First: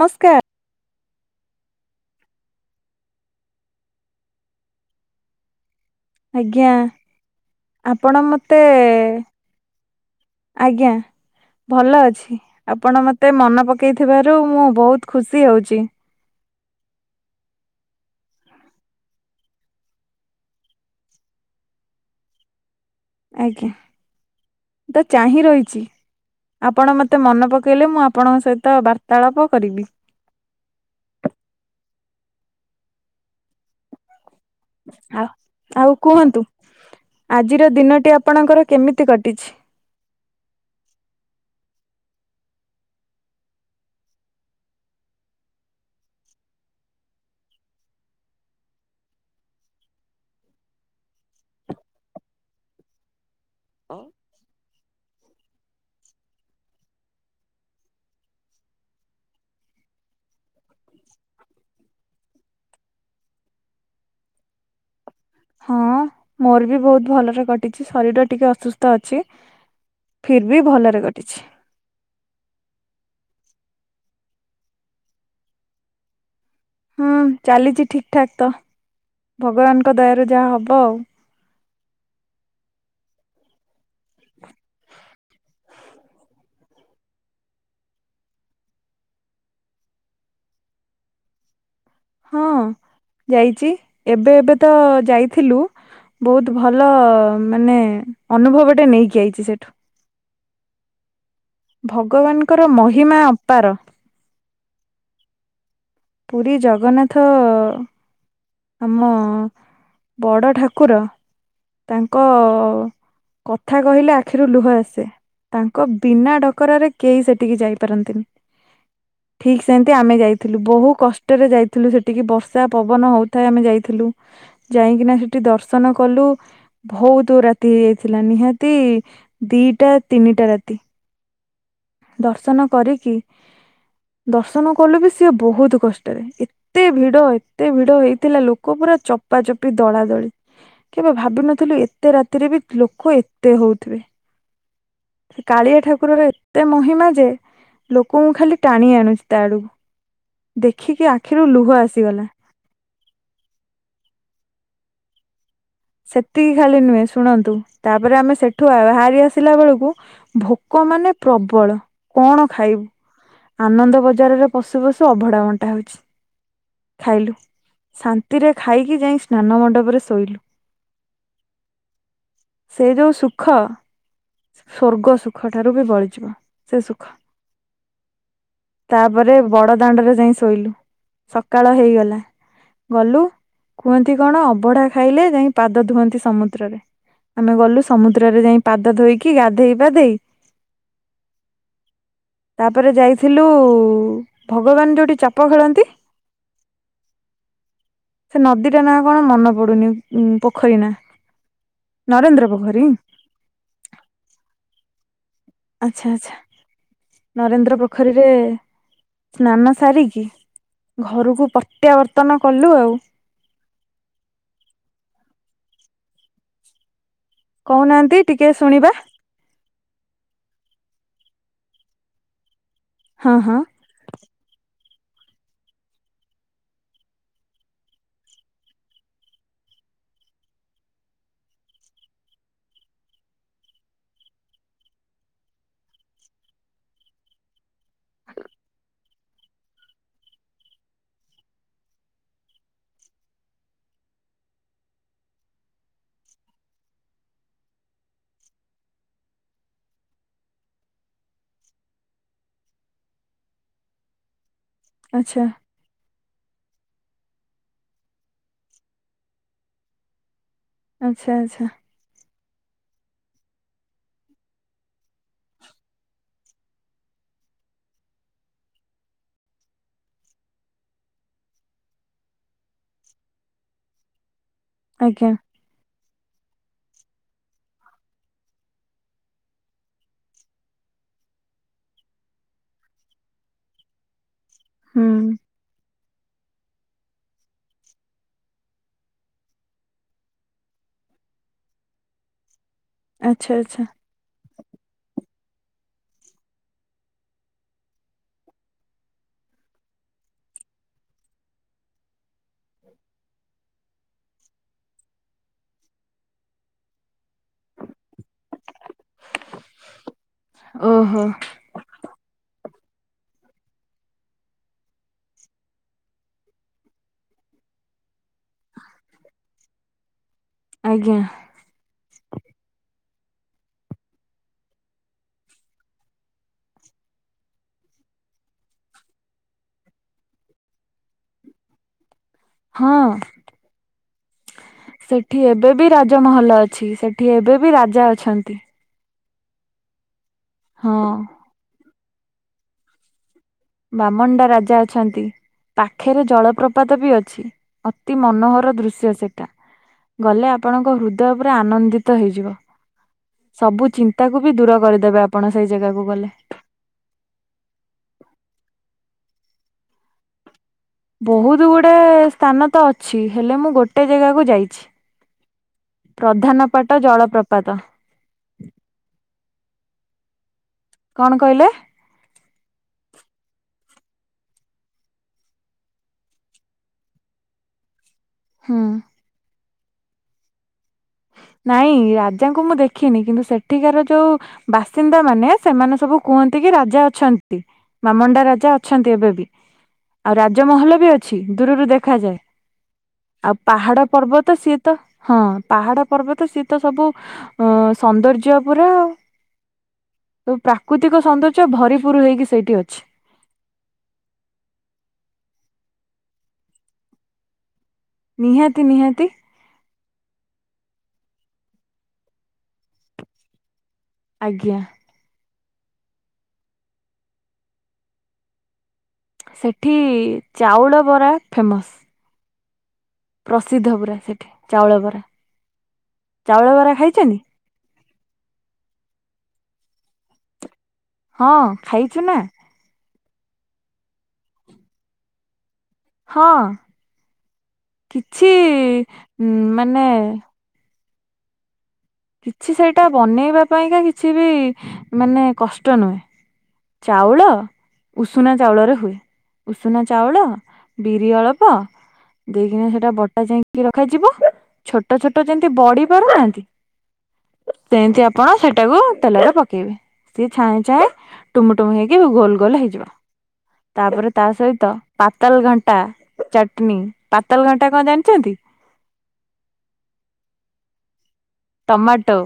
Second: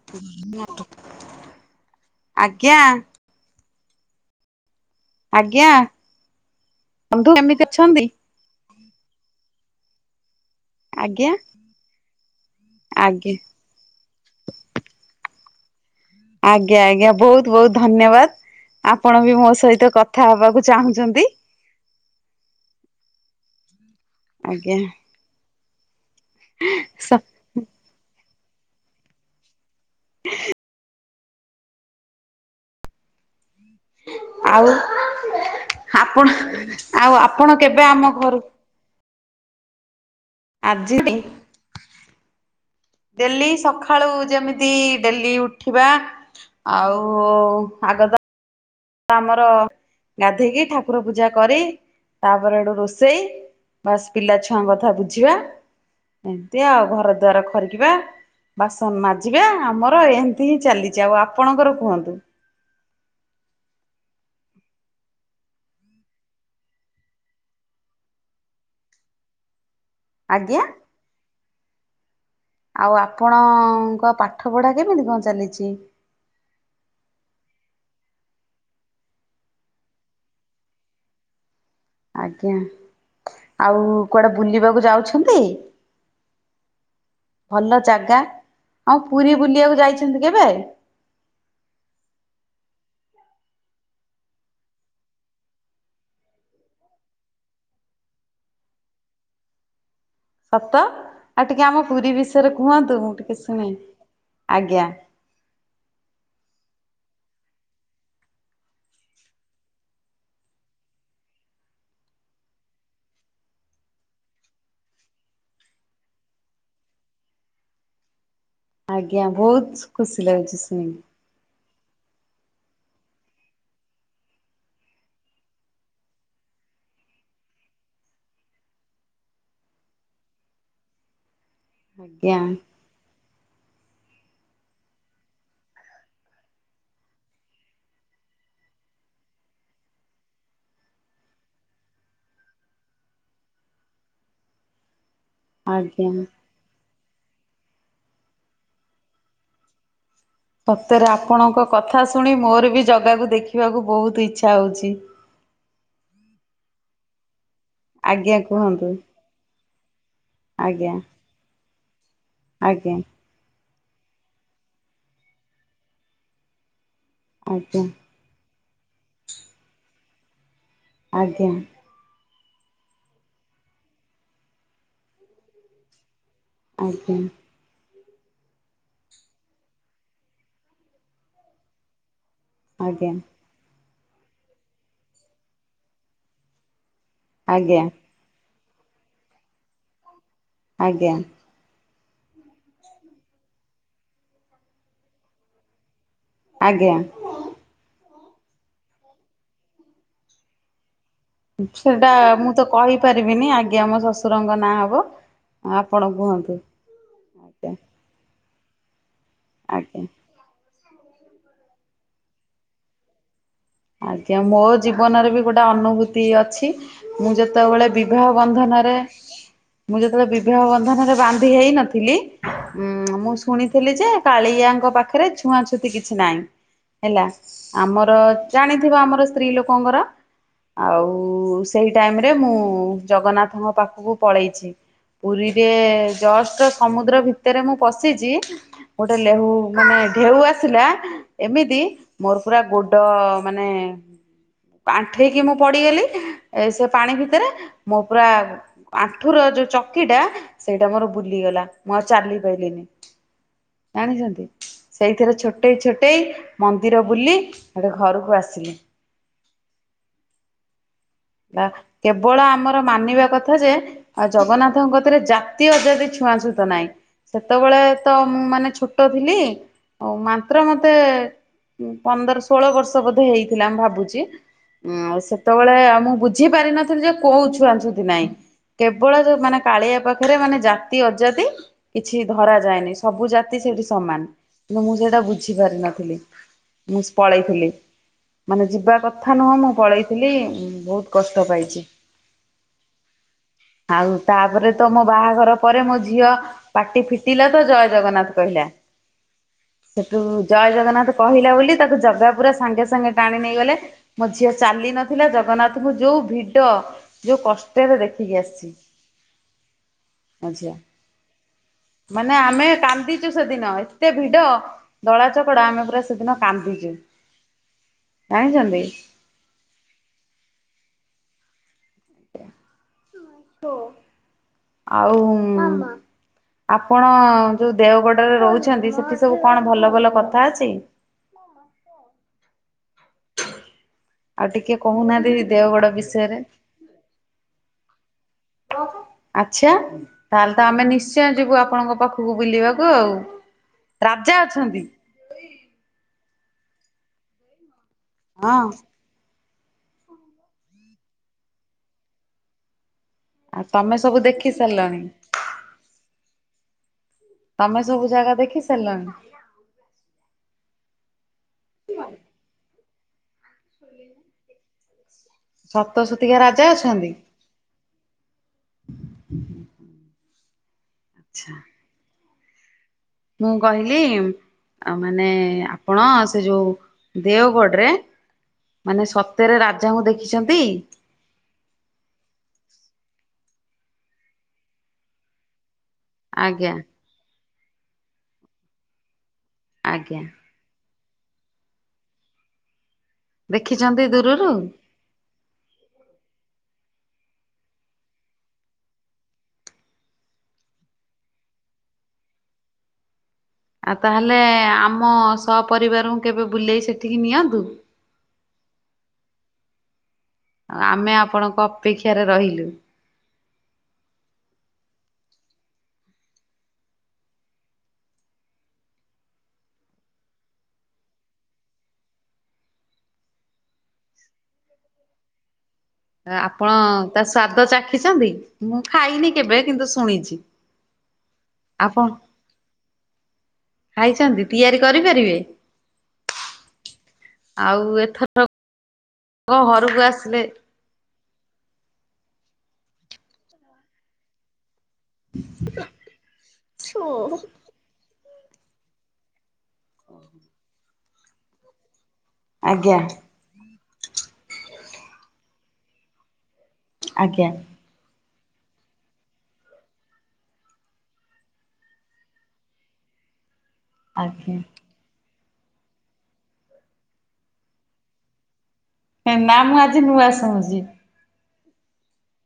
ନମସ୍କାର ଆଜ୍ଞା। ଆଜ୍ଞା। ଆଜ୍ଞା ବନ୍ଧୁ କେମିତି ଅଛନ୍ତି? ଆପଣ ମତେ-ଏ ଆଜ୍ଞା ଭଲ ଅଛି। ଆପଣ ମତେ ଆଜ୍ଞା ମନେ ପକେଇଥିବାରୁ ମୁଁ ବହୁତ ଖୁସି। ତି ହଉଛି। ଆଜ୍ଞା ଆଜ୍ଞା ବହୁତ ବହୁତ ଧନ୍ୟବାଦ। ଆପଣ ବି ମୋ ସହିତ କଥା ହବାକୁ ଚାହୁଁଛନ୍ତି। ଆଜ୍ଞା। ଆଜ୍ଞା ତ ଚାହିଁ ରହିଛି ଆପଣ ସ ମତେ ମନେ ପକେଇଲେ ମୁଁ ଆପଣଙ୍କ ସହିତ ତ ବାର୍ତ୍ତାଳପ କରିବି। ଆଉ ଆ ଆଉ ଆପଣ କୁହନ୍ତୁ ଆଉ ଆପଣ ଆଜିର କେବେ ଆମ ଦିନଟି ଘରୁ ଆପଣଙ୍କର କେମିତି କ ଟିଛି। ଆଜି ଡେଲି ସକାଳୁ ଯେମିତି ଡେଲି ଉଠିବା ଆଉ ଆଗଦ ଆମର ଗାଧେଇକି ଠାକୁର ପୂଜା କରି ତାପରେ ଏଠୁ ରୋଷେଇ ବାସ୍ ପିଲା ଛୁଆଙ୍କ କଥା ବୁଝିବା ଏମିତି ଆଉ ଘର ଦ୍ୱାର ଖରିକିବା। ବାସନ ମାଜିବା ଆମର ଏମତି ହିଁ ଚାଲିଛି ଆଉ ଆପଣଙ୍କର କୁହନ୍ତୁ। ହଁ ମୋର ବି ବହୁତ ଭଲରେ କଟିଛି ଶରୀର ଟିକେ ଅସୁସ୍ଥ ଅଛି। ଫିର ଆଜ୍ଞା ବି ଭଲରେ କଟିଛି। ଆଉ ଆପଣଙ୍କ ପାଠ ପଢା କେମିତି କଣ ଚାଲିଛି? ହୁଁ ଚାଲିଛି ଠିକ ଠାକ ତ ଭଗବାନଙ୍କ ଦୟାରୁ ଯାହା ହବ ଆଉ। ଆଜ୍ଞା ଆଉ କୁଆଡେ ବୁଲିବାକୁ ଯାଉଛନ୍ତି? ଭଲ ଜାଗା ଆଉ ପୁରୀ ବୁଲିବାକୁ ଯାଇଛନ୍ତି କେବେ? ହଁ ଯାଇଛି ଏବେ ଏବେ ତ ଯାଇଥିଲୁ ବହୁତ ଭଲ ମାନେ ଅନୁଭବଟେ ନେଇକି ଆଇଚି ସେଠୁ। ସତ ଆଉ ଟିକେ ଆମ ପୁରୀ ବିଷୟରେ ଭଗବାନଙ୍କର କୁହନ୍ତୁ ମୁଁ ମହିମା ଟିକେ ଶୁଣେ ଅପାର ଆଜ୍ଞା। ପୁରୀ ଜଗନ୍ନାଥ ଆମ ବଡ ଠାକୁର ତାଙ୍କ କଥା କହିଲେ ଆଖିରୁ ଲୁହ ଆସେ। ତାଙ୍କ ବିନା ଡକରାରେ କେହି ସେଠିକି ଯାଇପାରନ୍ତିନି। ଆଜ୍ଞା ଠିକ ବହୁତ ସେମତି ଆମେ ଖୁସି ଲାଗୁଛି ଯାଇଥିଲୁ ବହୁ ଶୁଣିକି କଷ୍ଟରେ ଯାଇଥିଲୁ ସେଠିକି ବର୍ଷା ପବନ ହଉଥାଏ ଆମେ ଯାଇଥିଲୁ ଯାଇକିନା ସେଠି ଦର୍ଶନ କଲୁ। ବହୁତ ରାତି ହେଇଯାଇଥିଲା ନିହାତି ଦିଟା ତିନିଟା ରାତି। ଆଜ୍ଞା ଦର୍ଶନ କରିକି ଦର୍ଶନ କଲୁ ବି ସିଏ ବହୁତ କଷ୍ଟରେ ଏତେ ଭିଡ ଏତେ ଭିଡ ହେଇଥିଲା ଲୋକ ପୁରା ଚପା ଚପି ଦଳା ଦଳି। କେବେ ଭାବିିନଥିଲୁ ଏତେ ରାତିରେ ବି ଲୋକ ଏତେ ହଉଥିବେ। ସେ କାଳିଆ ଆଜ୍ଞା। ଠାକୁରର ମା ଯେ ଲୋକ ଙ୍କୁ ଖାଲି ଟାଣି ଆଣୁଛି ତା ଆଡ଼କୁ। ସତରେ ଆପଣଙ୍କ କଥା ଶୁଣି ମୋର ବି ଜଗାକୁ ଦେଖିବାକୁ ବହୁତ ଇଚ୍ଛା ହଉଛି। ସେତିକି ଖାଲି ନୁହେଁ ଶୁଣନ୍ତୁ ତାପରେ ଆମେ ଆଜ୍ଞା ସେଠୁ କୁହନ୍ତୁ ବାହାରି ଆସିଲା ବେଳକୁ ଭୋକ ଆଜ୍ଞା ମାନେ ପ୍ରବଳ କଣ ଖାଇବୁ? ଆଜ୍ଞା ଆନନ୍ଦ ବଜାରରେ ପଶୁ ପଶୁ ଅଭଡା ବଣ୍ଟା ହଉଛି। ଖାଇଲୁ ଆଜ୍ଞା ଶାନ୍ତିରେ ଖାଇକି ଯାଇ ସ୍ନାନ ମଣ୍ଡପରେ ଶୋଇଲୁ। ଆଜ୍ଞା। ସେଇ ଯୋଉ ସୁଖ ସ୍ଵର୍ଗ ସୁଖ ଠାରୁ ବି ବଳିଯିବ। ସେ ସୁଖ। ଆଜ୍ଞା। ତାପରେ ବଡ ଦାଣ୍ଡରେ ଯାଇ ଶୋଇଲୁ ସକାଳ ହେଇଗଲା। ଗଲୁ କୁହନ୍ତି କଣ ଅଭଡା ଖାଇଲେ ଯାଇ ପାଦ ଧୁଅନ୍ତି ସମୁଦ୍ରରେ। ଆମେ ଆଜ୍ଞା ଗଲୁ ସମୁଦ୍ରରେ ଯାଇ ପାଦ ଧୋଇକି ଗାଧେଇ ପାଧେଇ ଆଜ୍ଞା। ତାପରେ ଯାଇଥିଲୁ ଭଗବାନ ଯୋଉଠି ଚାପ ଖେଳନ୍ତି ଆଜ୍ଞା। ସେ ନଦୀଟା ନା କଣ, ମନେ ପଡୁନି, ଉ ପୋଖରୀ ନା? ସେଟା ନରେନ୍ଦ୍ର ମୁଁ ତ ପୋଖରୀ କହିପାରିବିନି, ଆଜ୍ଞା। ଆମ ଶ୍ୱଶୁରଙ୍କ ନାଁ ହବ। ଆପଣ ଆଛା, ଆଛା, କୁହନ୍ତୁ ଆଜ୍ଞା ନରେନ୍ଦ୍ର ପୋଖରୀରେ ସ୍ନାନ ଆଜ୍ଞା। ସାରିକି ଘରକୁ ପ୍ରତ୍ୟାବର୍ତ୍ତନ କଲୁ ଆଉ ଆଜ୍ଞା, ମୋ ଜୀବନରେ ବି ଗୋଟେ ଅନୁଭୂତି ଅଛି। ମୁଁ ଯେତେବେଳେ କହୁନାହାନ୍ତି ବିବାହ ଟିକେ ଶୁଣିବା ବନ୍ଧନରେ, ମୁଁ ଯେତେବେଳେ ବିବାହ ବନ୍ଧନରେ ବାନ୍ଧ ହେଇ ନଥିଲି, ଉଁ ମୁଁ ହଁ ହଁ ଶୁଣିଥିଲି ଯେ -କାଳିଆଙ୍କ ପାଖ ପାଖରେ ଛୁଆଁ ଛୁତି କିଛି ନାହିଁ ହେଲା, ଆମର ଜାଣିଥିବ, ଆମର ସ୍ତ୍ରୀ ଲୋକଙ୍କର ଆଉ ସେଇ ଟାଇମ ରେ ମୁଁ ଜଗନ୍ନାଥଙ୍କ ପାଖକୁ ପଳେଇଛି। ପୁରୀରେ ଜଷ୍ଟ ସମୁଦ୍ର ଭିତରେ ମୁଁ ପଶିଛି, ଗୋଟେ ଲେହୁ ମାନେ ଢେଉ ଆସିଲା, ଏମିତି ମୋର ପୁରା ଗୋଡ ମାନେ ଆଣ୍ଠୁେଇକି ମୁଁ ପଡିଗଲି, ଏ ସେ ପାଣି ଭିତରେ ମୋ ପୁରା ଆଣ୍ଠୁ ର ଯୋଉ ଚକି ଟା ସେଇଟା ମୋର ବୁଲିଗଲା, ମୁଁ ଆଉ ଚାଲି ପାରଲିିନି। ଜାଣିଛନ୍ତି? ସେଇଥିରେ ଆଚ୍ଛା ଛୋଟେଇ, ଛୋଟେଇ, ମନ୍ଦିର ବୁଲି ଗୋଟେ ଘରକୁ ଆସିଲି। ଆଚ୍ଛା ବା ଆଚ୍ଛା କେବଳ ଆମର ମାନିବା କଥା ଯେ -ଜଗନ୍ନାଥଙ୍କ ରେ ଜାତି ଅଜାତି ଛୁଆଁ ଛୁତ ନାହିଁ। ସେତେବେଳେ ତ ମୁଁ ମାନେ ଛୋଟ ଥିଲି ଆଉ ମାତ୍ର ମତେ ପନ୍ଦର ଷୋହଳ ବର୍ଷ ବୋଧେ ହେଇଥିଲା ମୁ ଭାବୁଛି, ଉ ଆଜ୍ଞା ସେତେବେଳେ ଆଉ ମୁଁ ବୁଝି ପାରିିନଥିଲି ଯେ -କୋଉ ଛୁଆଛୁତି ନାଇଁ କେବଳ ଯୋଉ ମାନେ କାଳିଆ ପାଖରେ ମାନେ ଜାତି ଅଜାତି କିଛି ଧରା ଯାଏନି, ସବୁ ଜାତି ସେଠି ସମାନ କିନ୍ତୁ ମୁଁ ହୁଁ ସେଇଟା ବୁଝି ପାରିିନଥିଲି। ମୁଁ ପଳେଇଥିଲି, ମାନେ ଯିବା କଥା ନୁହଁ ମୁଁ ପଳେଇଥିଲି ବହୁତ କଷ୍ଟ ପାଇଛି ଆଚ୍ଛା ଆଚ୍ଛା ଆଉ ତାପରେ ତମ ବାହାଘର ତା ପରେ ମୋ ଝିଅ ପାଟି ଫିଟିଲା ତ ଜୟ ଜଗନ୍ନାଥ କହିଲା। ସେଠୁ ଜୟ ଜଗନ୍ନାଥ କହିଲା ବୋଲି, ତାକୁ ଜଗା ପୁରା ସାଙ୍ଗେ ସାଙ୍ଗେ ଟାଣି ନେଇ ଗଲେ, ମୋ ଝିଅ ଚାଲି ନଥିଲା ଜଗନ୍ନାଥଙ୍କୁ, ଯୋଉ ଭିଡ ଯୋଉ କଷ୍ଟରେ ଦେଖିକି ଆସିଛି। ଓହୋ ମାନେ ଆମେ କାନ୍ଦିଚୁ ସେଦିନ, ଏତେ ଭିଡ ଦଳା ଚକଡା, ଆମେ ପୁରା ସେଦିନ କାନ୍ଦିଛୁ। କାହିଁଛନ୍ତି। ଆଜ୍ଞା। ଆଉ ଆପଣ ଯୋଉ ଦେଓଗଡରେ ରହୁଛନ୍ତି, ସେଠି ସବୁ କଣ ଭଲ ଭଲ କଥା ଅଛି। ଅଛ [unintelligible] ହଁ ଆଉ ଟିକେ କହୁନାହାନ୍ତି ସେଠି ଏବେ ଦେଓଗଡ ବି ବିଷୟରେ। ରାଜମହଲ ଅଛି, ସେଠି ଏବେ ବି ରାଜା ଅଛନ୍ତି। ଆଛା, ତାହେଲେ ତ ଆମେ ହଁ ନିଶ୍ଚୟ ଯିବୁ, ଆପଣଙ୍କ ପାଖକୁ ବୁଲିବାକୁ ଆଉ ବାମଣ୍ଡା ରାଜା ଅଛନ୍ତି, ପାଖରେ ଜଳପ୍ରପାତ ବି ଅଛି। ଅତି ହଁ ମନୋହର ଦୃଶ୍ୟ ସେଇଟା। ଗଲେ ଆପଣଙ୍କ ହୃଦୟ ଉପରେ ଆନନ୍ଦିତ ହେଇଯିବ। ଆଉ ସବୁ ତମେ ଚିନ୍ତା କୁ ଦେଖି ବି ଦୂର ସାରିଲଣି। କରିଦେବେ, ଆପଣ ସେଇ ଜାଗାକୁ ଗଲେ। ତମେ ସବୁ ଜାଗା ଦେଖି ସାରିଲଣି? ବହୁତ ଗୁଡା ସ୍ଥାନ ତ ଅଛି, ହେଲେ ମୁଁ ଗୋଟେ ଜାଗାକୁ ଯାଇଛି। ସତସତିକା ରାଜା ପ୍ରଧାନ ପାଟ ଅଛନ୍ତି। ଜଳପ୍ରପାତ। କଣ ଆଛା କହିଲେ? ମୁଁ କହିଲି। ମାନେ, ଆପଣ ସେ ଯୋଉ' ଦେଓଗଡରେ ହୁଁ ମାନେ ସତରେ, ରାଜାଙ୍କୁ ଦେଖିଛନ୍ତି? ନାଇଁ ରାଜାଙ୍କୁ ମୁଁ ଦେଖିନି। କିନ୍ତୁ ସେଠିକାର, ଯୋଉ ବାସିନ୍ଦା ମାନେ ସେମାନେ ସବୁ କୁହନ୍ତି, ଆଜ୍ଞା କି ରାଜା ଅଛନ୍ତି। ଵାମଣ୍ଡା ରାଜା ଅଛନ୍ତି, ଏବେ ବି। ଆଜ୍ଞା। ଆଉ ରାଜମହଲ ବି ଅଛି। ଦୂରରୁ, ଦେଖାଯାଏ। ଆଉ' ପାହାଡ ଦେଖିଛନ୍ତି ଦୂରରୁ? ପର୍ବତ ସିଏତ, ହଁ ପାହାଡ ପର୍ବତ ସିଏ ତ, ସବୁ ସୌନ୍ଦର୍ଯ୍ୟ ପୁରା ଆଉ। ତ, ପ୍ରାକୃତିକ ସୌନ୍ଦର୍ଯ୍ୟ, ଭରିପୁର ହେଇକି ସେଇଠି ଅଛି। ଆଉ'ତାହେଲେ ଆମ ସପରିବାରଙ୍କୁ, କେବେ ବୁଲେଇ ସେଠିକି ନିଅନ୍ତୁ? ନିହାତି, ନିହାତି। ଆଉ, ଆମେ ଆପଣଙ୍କ ଅପେକ୍ଷାରେ ରହିଲୁ। ଆଜ୍ଞା। ସେଠି ଚାଉଳ ବରା ଫେମସ। ପ୍ରସିଦ୍ଧ ପୁରା ସେଠି, ଚାଉଳ ବରା। ଆ, ଚାଉଳ ଆପଣ ବରା ତା ଖାଇଛନ୍ତି ସ୍ଵାଦ ଚାଖିଛନ୍ତି। ମୁଁ ଖାଇନି କେବେ। କିନ୍ତୁ ଶୁଣିଛି। ହଁ ଆପଣ ଖାଇଛୁ ନା? ଖାଇଛନ୍ତି, ତିଆରି କରିପାରିବେ? ହଁ। ଆଉ ଏଥରକ କିଛି, ଘରକୁ ମାନେ ଆସିଲେ କିଛି ସେଇଟା, ବନେଇବା ପାଇଁକା କିଛି ବି ମାନେ କଷ୍ଟ ନୁହେଁ। ଚାଉଳ, ଉଷୁନା ଚାଉଳରେ ହୁଏ। ଉଷୁନା ଚାଉଳ, ବିରି ଅଳ୍ପ ଦେଇକିନି ଆଜ୍ଞା ସେଇଟା ବଟା ଯାଇ କି ରଖାଯିବ। ଛୋଟ, ଛୋଟ ଯେମିତି ବଢି ପାରୁନାହାନ୍ତି? ଆଜ୍ଞା। କଣ, ସେଇଟାକୁ ତେଲରେ ପକେଇବେ। ସିଏ ଛାଏଁ, ଛାଏଁ ଟୁମୁ, ଟୁମ ହେଇକି। ଗୋଲ, ଗୋଲ ହେଇଯିବ। ତାପରେ ତା ଆଜ୍ଞା ସହିତ ପା ତଲ, ଘାଣ୍ଟା ଚଟନୀ। ପାତାଲ ଘାଣ୍ଟା କଣ ଜାଣିଛନ୍ତି? ଏ ନା ମୁଁ ଆଜି ନୂଆ ଶୁଣୁଛି। ଟମାଟୋ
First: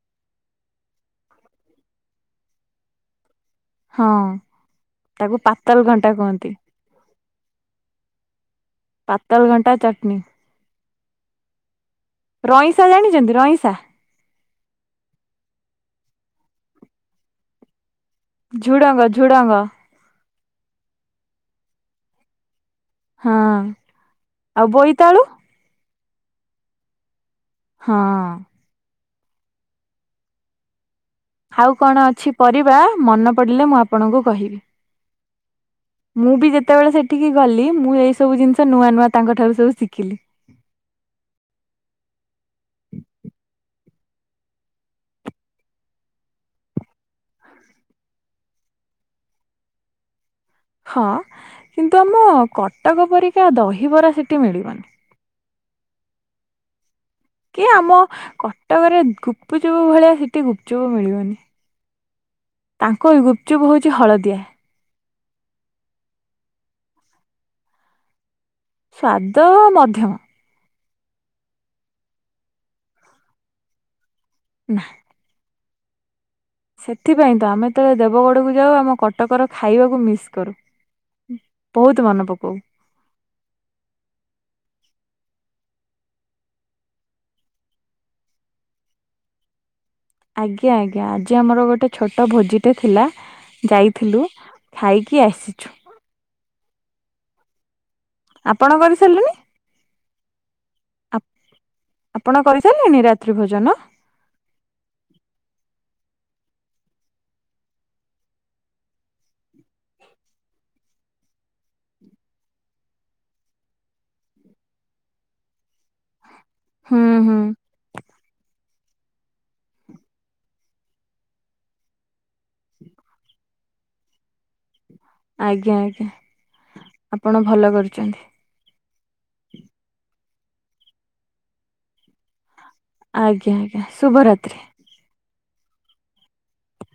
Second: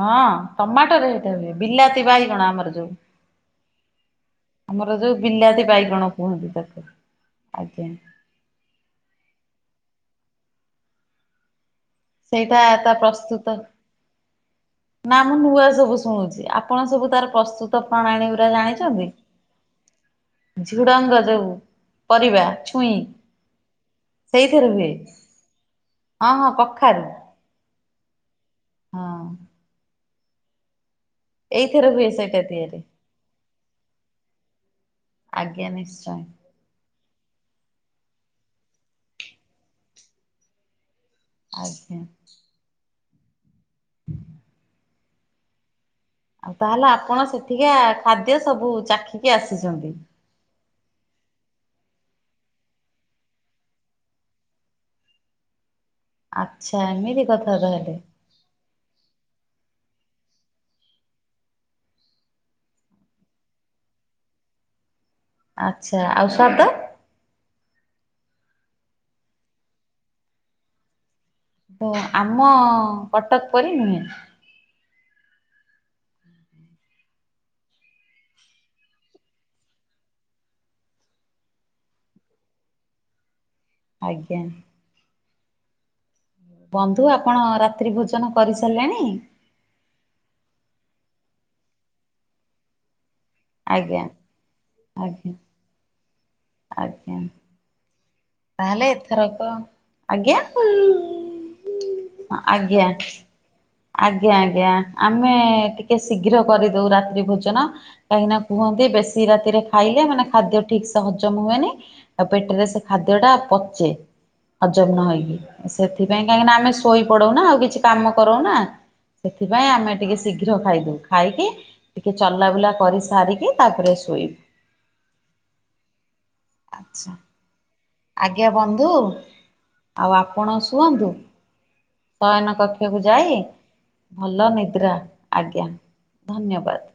ହଁ, ଟମାଟୋ ରେ ହେଇଥାଏ। ବିଲାତି, ବାଇଗଣ ଆମର ଯୋଉ ହଁ, ଆମର ଯୋଉ ତାକୁ ବିଲାତି ପାତାଲ ବାଇଗଣ ଘାଣ୍ଟା କୁହନ୍ତି କହନ୍ତି। ତାକୁ ଆଜ୍ଞା। ପାତାଲ ଘାଣ୍ଟା ଚାଟନୀ। ସେଇଟା ରଇସା ତା ଜାଣିଛନ୍ତି? ପ୍ରସ୍ତୁତ ରଇସା। ନା ମୁଁ ନୂଆ ସବୁ ଶୁଣୁଛି। ଆପଣ ସବୁ ତାର ପ୍ରସ୍ତୁତ ପ୍ରଣାଳୀ, ଗୁଡା ଝୁଡଙ୍ଗ ଜାଣିଛନ୍ତି? ଝୁଡଙ୍ଗ ଝୁଡଙ୍ଗ ଯୋଉ ପରିବା। ପୁଣି, ହଁ ଆଉ ସେଇଥିରେ ହୁଏ? ବୋଇତାଳୁ ହଁ, ହଁ କଖାରୁ ହଁ। ହଁ। ଆଉ ଏଇଥିରେ କଣ, ହୁଏ ଅଛି ସେଇଟା ପରିବା? ତିଆରି ମନେ ପଡ଼ିଲେ ମୁଁ ଆପଣଙ୍କୁ କହିବି। ଆଜ୍ଞା ନିଶ୍ଚୟ ମୁଁ ବି ଯେତେବେଳେ, ସେ ଠିକି, ଗଲି ମୁଁ ଏଇ ସବୁ ଜିନିଷ ନୂଆ, ନୂଆ ତାଙ୍କ ଠାରୁ ସବୁ ଶିଖିଲି। ଆଜ୍ଞା। ହୁଁ ଆଉ ତାହେଲେ, ଆପଣ ସେଠିକା ଖାଦ୍ୟ ସବୁ, ଚାଖିକି ଆସିଛନ୍ତି? ହଁ, କିନ୍ତୁ ଆମ କଟକ ପରିକା, ଦହିବରା ସେଠି ମିଳିବନି। ଆଚ୍ଛା ଏମି କି ଆମ କଟକରେ, ଗୁପ୍ ଚୁପ୍ ଭଳିଆ, ସେଠି ଗୁପ୍ ଚୁପ୍ ମିଳିବନି। ତାଙ୍କ ଏ ଗୁପ୍ ଚୁପ୍ ହଉଛି ହଳଦିଆ। ଆଚ୍ଛା। ଆଉ ସ୍ୱାଦ? ସ୍ଵାଦ ମଧ୍ୟମ। ତ ଆମ କଟକ ପରି ନୁହେଁ। ନା ସେଥିପାଇଁ ତ ଆମେ ତ ଦେବଗଡ଼କୁ ଯାଉ ଆମ କଟକର ଖାଇବାକୁ ମିସ୍ କରୁ। ବହୁତ ମନେ ପକଉ। ଆଜ୍ଞା। ବନ୍ଧୁ ଆପଣ ରାତ୍ରି ଭୋଜନ କରି ସାରିଲେଣି? ଆଜ୍ଞା, ଆଜ୍ଞା ଆଜି ଆମର ଗୋଟେ ଛୋଟ ଭୋଜି ଟେ ଥିଲା। ଆଜ୍ଞା। ଯାଇଥିଲୁ ଖାଇକି ଆଜ୍ଞା ଆସିଛୁ। ଆଜ୍ଞା। ତାହେଲେ ଏଥରକ, ଆଜ୍ଞା ଆପ ଆଜ୍ଞା, ଆଜ୍ଞା, ଆଜ୍ଞା ଆମେ ଟି କେ ଶୀଘ୍ର କରିଦଉ ରାତ୍ରି ଭୋଜନ। କାହିଁକିନା କୁହନ୍ତି ବେଶୀ ରାତିରେ ଖାଇଲେ ମାନେ ଖାଦ୍ୟ ଠିକ ସେ ହଜମ ହୁଏନି। ଆଉ ପେଟରେ ସେ ଖାଦ୍ୟ ଟା ପଚେ ହଜମ ନ ହେଇକି। ଅ, ସେଥିପାଇଁ କାହିଁକିନା ଆମେ ହୁଁ ଶୋଇ ହୁଁ ପଡୁନା ଆଉ କିଛି କାମ କରୁନା। ସେଥିପାଇଁ ଆମେ ଟିକେ ଶୀଘ୍ର ଖାଇଦଉ। ଖାଇକି ଟିକେ ଚଲାବୁଲା କରି ସାରିକି ତାପରେ ଶୋଇ ଆଜ୍ଞା, ଆଜ୍ଞା ଆପଣ ଭଲ କରି ଆଜ୍ଞା ବନ୍ଧୁ ଆଉ ଆପଣ ଶୁଅନ୍ତୁ। ଶୟନ କ କ୍ଷକୁ ଯାଇ ଆଜ୍ଞା ଆଜ୍ଞା ଭଲ ଶୁଭରାତ୍ରି। ନିଦ୍ରା ଆଜ୍ଞା ଧନ୍ୟବାଦ।